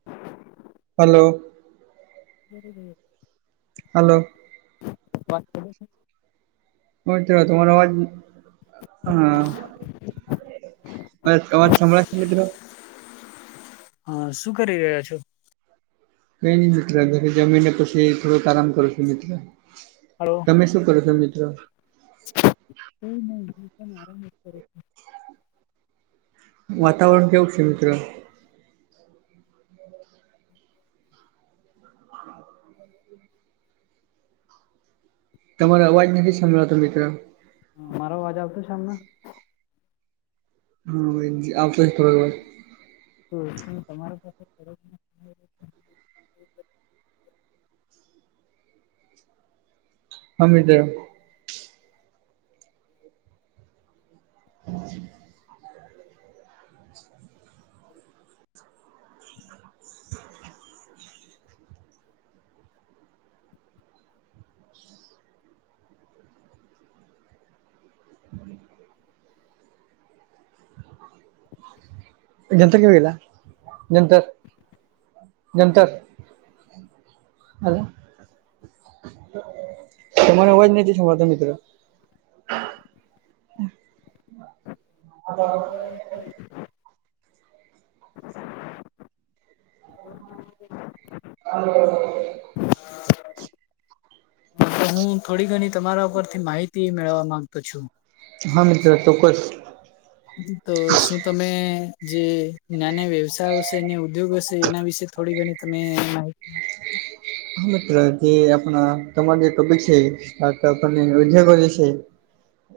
હ [inaudible] હલો. બર જર [inaudible] હલો. વા [inaudible] હ તો તમારો આવાજ હા બસ અવાજ સંભળાય છે મિત્રો. હા શું કરી રહ્યા છો. કઈ નઈ મિત્ર ઘરે જમીને પછી થોડુક આરામ કરું છું મિત્ર. હલો. તમે શું કરો છો મિત્ર. કાઈ નઈ હું પણ આરામ કરો. વાતાવરણ કેવું છે મિત્ર. તમારો અવાજ નથી સાભળાતો મિત્ર. અ મારો અવાજ આવતો સામને. હા આવતો તો આવાજ. તો પણ તમારી સાથે [inaudible] હીદ હ [inaudible] જંતર કેવીલા જંતર જંતર. હલો. તમારો અવાજ નથી સંભળાતો મિત્ર- - [inaudible] હાલો. [inaudible] હું થોડી ઘણી તમારા ઉપરથી માહિતી મેળવા માંગતો છું? હા મિત્ર ચોકકસ- - તો શું તમે જે નાના વ્યવસાય હશે ઉદ્યોગ હશે એના વિશે થોડી ઘણી- - તમે માહિતી- - હા મિત્ર જે આપણા તમાર જે ટોપિક છે સ્ટાર્ટઅપ અને ઉદ્યોગો જે છે.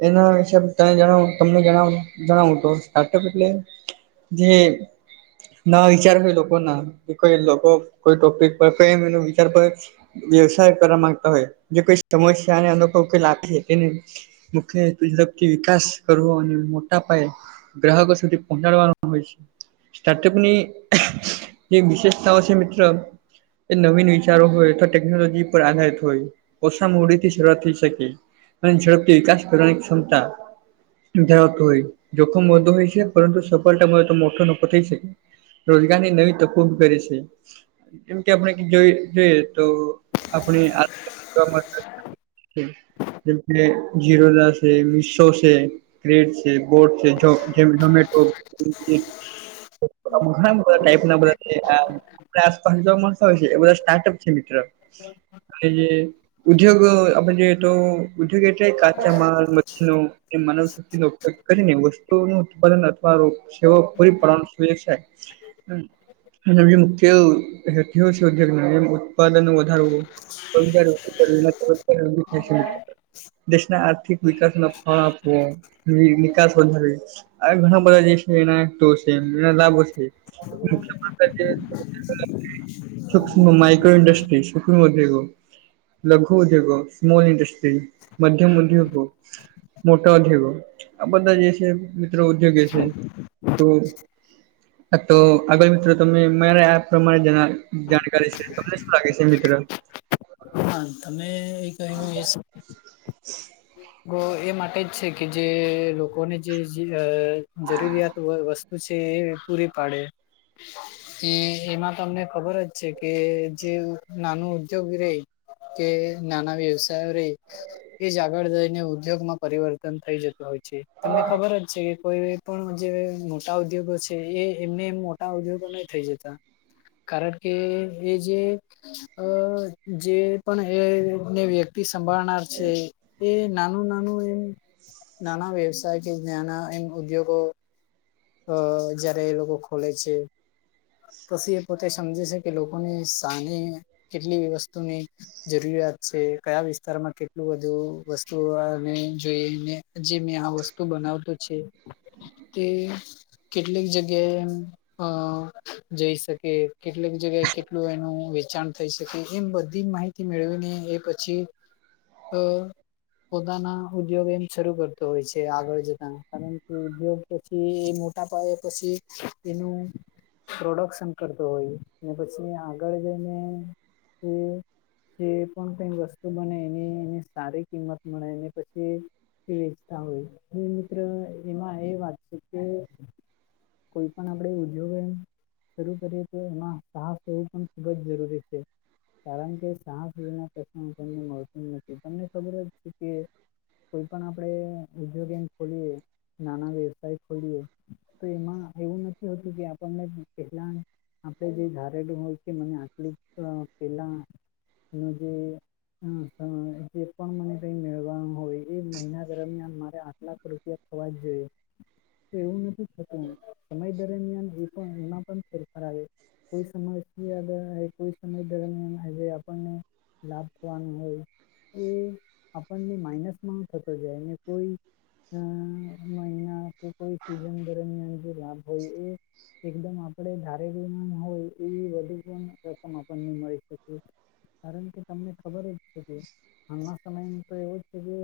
એના વિશે તમને જણાવુ તમને જણાવું જણાવુ તો સ્ટાર્ટઅપ એટલે- - જે- - ના વિચાર હો લોકો ના ઇ લોકો કોઈ ટોપિક પર કઈમ એ- - તયાપર વ્યવસાય કરવા માંગતા હોય જે કોઈ સમસ્યા અને અનોખ કોઈ લાગે છે તે ન- - મુખય ઝડપથી વિકાસ કરવો અને મોટા પાયે- - ગ્રાહકો સુધી પહોંચાડવાનું હોય છે. સ્ટાર્ટઅપની જે એ વિશેષતાઓ છે મિત્ર એ નવીન- - તારો હોય તો ટેકનોલોજી પર આધારિત હોય ઓછા મૂડી થી શરૂઆત થઈ શકે. અને ઝડપથી વિકાસ કરવાની ક્ષમતા- - ધરાવતું હોય જોખમ વધુ હોય છે પરંતુ સફળતા તો મોટો નફો થઈ શકે. રોજગારની નવી તકો ઊભી કરે છે એમ કે આપણે જો- - હે તો આપણી આ- - જેમ કે જીરોલા છે મીસો છે. ગ્રેડ છે બોર્ડ છે ચોક છે- - ઘણા બધા ટાઈપ ના બધા આપ આસપાસવા મળતા હોય છે બધા સ- - ટપ છે મિત્ર અને જે- - ઉદ્યોગ આપણ જે તો ઉદ્યોગ એટલે કાચ માલ મછીનો- - એ માનવ શક્તિ નો ઉપયોગ કરીને વસ્તુ નું ઉત્પાદન અથવા- - સેવા પૂરી પાલનાય- - નવી મુખ્યથી છે ઉ નવી- - ઉત્પાદન નું વધારવ થિત- - દેશના આર્થિક વિકાસમાં ફળ આપવો નિકાસ વધારે- - આ ઘણા બધા જે છે એના છેના લાભો છે. મુખ્ય [unintelligible] શુ માઇક્રો ન્ડાસ્ટ્રી શુંખ વધી ગયુ- - લઘુ ઉદ્યોગો સ્મોલ ન્ડસ્ટ્રી મધ્યમ ઉદ્યોગો- - મોટા ઉદ્યોગો આ બધા જે છે મિત્રો ઉદ્યોગ છે તો- - તો આગળ મિત્રો તમે મારા આ પ્રમાણે જાણકારી છે. તમને શું લાગે છે મિત્ર? હા તમે કહો એક- - [inaudible] એ માટે જ છે કે જે લોકોને જે જરૂરિયાત વસ્તુ- - પછી એ પૂરી પાડે- - એ એમાં તમને ખબર જ છે કે જે નાનું ઉદ્યોગ રે- - કે નાના વ્યવસાય રહી એ જ આગળ- - ઉદ્યોગ માં પરિવર્તન થઈ જતું હોય છે તમને ખબર જ છે. કોઈ પણ જે મોટા ઉદ્યોગો છે એ એમને એમ મોટા ઉદ્યોગો નહી થઈ જતા. કારણ કે એ જે- - અ જે પણ એને વ્યક્- - સંભાળનાર છે એ નાનું નાનું એમ નાના વ્યવસાય- - કે જના એન ઉદ્યોગો- - અ જયારે એ લોકો ખોલે છે. પછી એ પોતે સમજે છે કે લોકોને શાને કેટલી વસ્તુની જરૂરિયાત કયા વિસ્તારમાં કેટલું બધું વસ્તુ જોઈ જે મેં આ વસ્તુ. બનાવતો છે તે કેટલીક જગ્યાએ એમ અ જઈ શકે કેટલીક જગ્યાએ કેટલું એનું વેચાણ થઈ શકે એમ બધી માહિતી. થી મેળવીને એ પછી તો પોતાના ઉદ્યોગ એમ શરૂ કરતો હોય છે આગળ જતા કારણ કે ઉદ્યોગ પછી એ નાા પાએ પછી હીનું. પ્રોડક્શન કરતો હોય ને પછી આગળ જઈને એ જે પણ કઈ વસ્તુ બને એની એની સારી કિંમત મળે એ પછી. વેચતા હોય મિત્ર એમાં એ વાત છે કે. કોઈ પણ આપડે ઉદ્યોગ. શરૂ કરીએ તો એમાં સાહસ લવું પણ ખુબ જ જરૂરી છે. કારણ કે સાહસનાત નથી તમને ખબર જ છે કે. કોઈ પણ આપણેે ઉદ્યોગ એ ખોલીએ નાના વ્યવસાય ખોલીએ. તો એમાં એવું નથી હોતું કે આપણને પહેલા આપણે જે ધારેલું હોય કે મને આટલી પેલા નું જે. હ જે પણ મને ક મેળવાનું હોય એ મહિના દરમિયાન મારે આઠ લાખ રૂપિયા. થવા જ જોઈએ તો એવું. સમય દરમિયાન એ પણ એમાં પણ ફેરફાર આવે કોઈ સમય આગ કોઈ સમય દરમિયાન આજે આપણને લાભ થવાનું હોય. એ આપણને માઇનસમાં. થતી જાય કોઈ મહિના કે કોઈ ન દરમિયાન જે લાભ હોય એ એકદમ આપણે ધારે રનામ હોય એવી વધુ પણ. [unintelligible] કારણ કે તમને ખબર જ છે કે આમા સમય તો એવો છે કે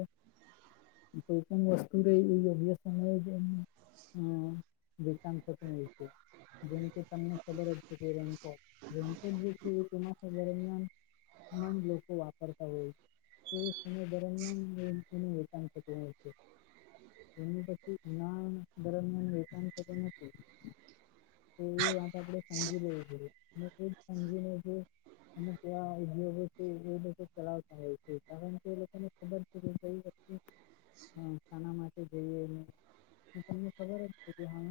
કોઈ પણ વસ્તુ રહી અય સમય જ એનો હમ્મ. વૃતંગ શત છે. જેમકે સામને ખબર જ [unintelligible] ચોમાસા દરમિયાન મન લોકો વાપરતા હોય તે સમય દરમિયાન વેકતી નુ વેચાણ થતું હોય છે. એની પછી ના દરમિયાન વેચાણ થતું નથી તો એ વાત આપણે સમજી લેવી છે. [unintelligible] સમજી ને જે અનેવા ઉદ્યોગો છે એ બધા ચલાવતા હોય છે કારણ કે એ લોકોને ખબર છે કે હા શાના માટે જોઈએ ને તમને ખબર જ છે કે હા.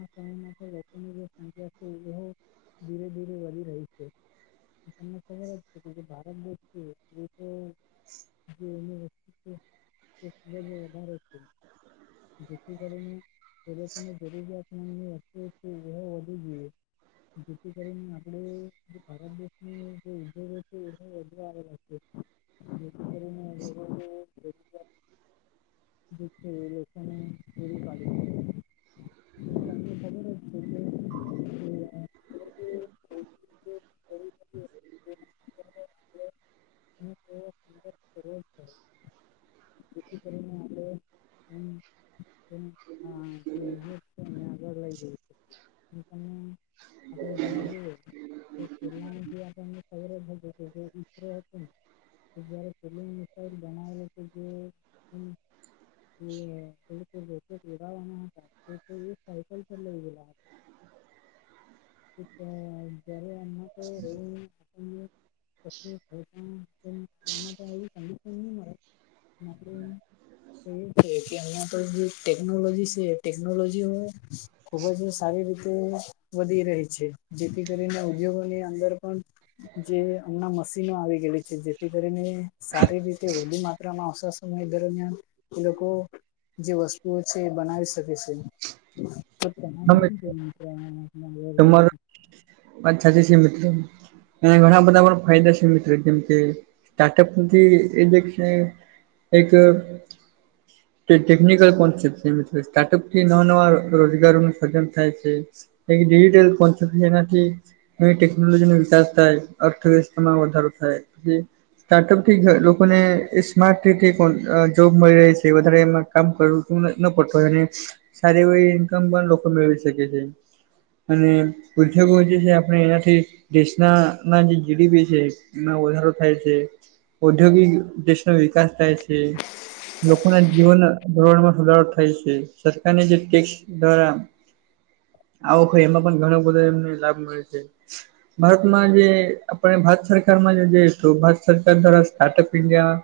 એ ધીરે ધીરે વધી રહી છે તમને ખબર જ છે કે જે ભારત દેશ છે એ તો [inaudible] જે એની વસ્તી છે એ વધારે છે જેથી કરીને જે લોકોની જરૂરિયાત એ વધુ જોઈએ જેથી કરીને આપણે ભારત દેશ જે ઉદ્યોગો છે એ વધુ આવેલા છે [unintelligible] તેને એવી વા [unintelligible] ખબર જ છે કે [unintelligible] આપણે એમ જે આગળ લઈ [unintelligible] આપણે જોવા જોયું પેલા [unintelligible] હતો ને જયારે [unintelligible] જે એ પરાવાના હતા તે તે એક સાયકલ પર લઈ ગયો [unintelligible] જ્યારે આપણે [unintelligible] [unintelligible] આપણે તો અહીંયા તો જે ટેકનોલોજી છે એ ટેકનોલોજીનુ ખુબ જ સારી રીતે વધી રહી છે જેથી કરીને ઉદ્યોગોની અંદર પણ જે હમણાં મશીનો આવી ગયલી છે જેથી કરીને સારી રીતે હોલી માત્રામાં આવસાન સમય દરમિયાન એ લોકો જે વસ્તુઓ છે એ બનાવી શકે છે તો તમારે મિત્ર [unintelligible] [unintelligible] અચ્છા જે સીમેંટ એના ઘણા બધા પણ ફાયદા છે મિત્રો જેમ કે સ્ટાર્ટઅપથી એ જગ્યાએ એક અ તે ટેકનિકલ કોસેપ છે મિત્રો સ્ટાર્ટઅપથી નવા નવા રોજગારો ન સર્જન થાય છે. તે ડેવિડલ કોન્સ્ટેપ જેના છે ટેકનોલોજી નો વિકાસ થાય અર્થવ્યવસ્થામાં વધારો થાય એ સ્ટાર્ટઅપથી જ લોકોને એ સ્માર્ટ રીતે જોબ મળી રહે છે વધારે એમાં કામ કરવું ઉ ન પર સારી એવી ઇન્કમ પણ લોકો મેળવી શકે છે. અને ઉદ્યોગો જે છે આપણે એનાથી દેશના ના જે જીડીપી છે એમાં વધારો થાય છે. ઔદ્યોગિક દેશ નું વિકાસ થાય છે. લોકો ના જીવન ધોરણમાં સુધારો થાય છે સરકારની જે ટેક્સ દ્વારા આવો ખે એમાં પણ ઘણો બધો એમને લાભ મળે છે ભારતમાં જે આપડે ભારત ભારત સરકારમાં જે ભારત સરકાર દ્વારા startup India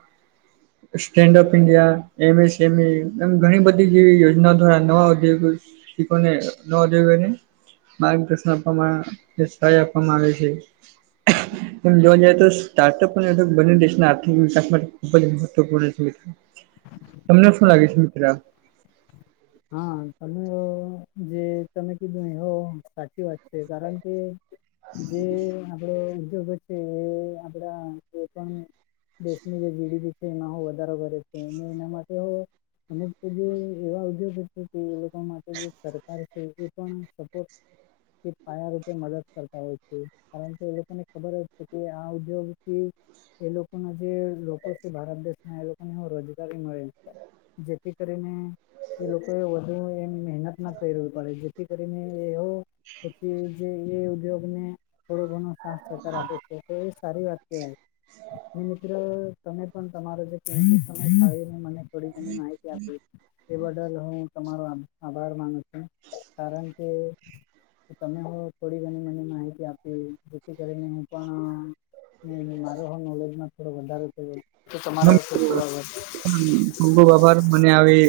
standup India, M S એમલી એમ ઘણી બધી જેવી યોજના દ્વારા નવા ઉદ્યોગો ઠીકને ન દેવેને માર્ગદર્શન આપવામાં અસ્થાયી આપવામાં આવે છે. એ જોવા જઈએ તો સ્ટાર્ટઅપ પણ એ તો બંને દેશના આર્થિક વિકાસ માટે ખુબજ મહત્વપૂર્ણ છે. તમને શું લાગે છે મિત્રા? હા તમે જે તમે કીધું ને એ સાચી વાત છે, કારણ કે જે આપડે ઉદ્યોગ છે, એ આપડા કોઇ પણ દેશની જે જી ડી બી છે એમાંહો વધારો કરે છે, અને એના માટે કારણકે જે એવા ઉદ્યોગ છે, કે એ લોકો માટે જે સરકાર છે એ પણ સપોર્ટ એ પાયા રૂપે મદદ કરતા હોય છે, કારણ કે એ લોકોને ખબર જ છે કે આ ઉદ્યોગથી એ લોકો ના જે લોકો છે, ભારત દેશ ના એ લોકોને હ રોજગારી મળે છે. જેથી કરીને એ લોકો એ વધુ એમ મહેનત ના કરવી પડે, જેથી કરીને એહો પછી એ જે એ ઉદ્યોગને થોડો ઘણો સાસ સહકાર આપે છે, તો એ સારી વાત કહેવાય, અને મિત્ર તમે પણ તમારો જે કીમતી સમય કાઢીને મને થોડી ગણી માહિતી આપી. એ બડલ હું તમારો આભાર માનું છું, કારણ કે તમે હું થોડી ઘણી મને માહિતી આપી, જેથી કરીને હું પણ હમ્મ હમ્મ, મારો હો નોલેજમાં થોડો વધારો થયો, તો તમારો ખુબ ખુબ આભાર. ખૂબ ખૂબ બભાર મને આવી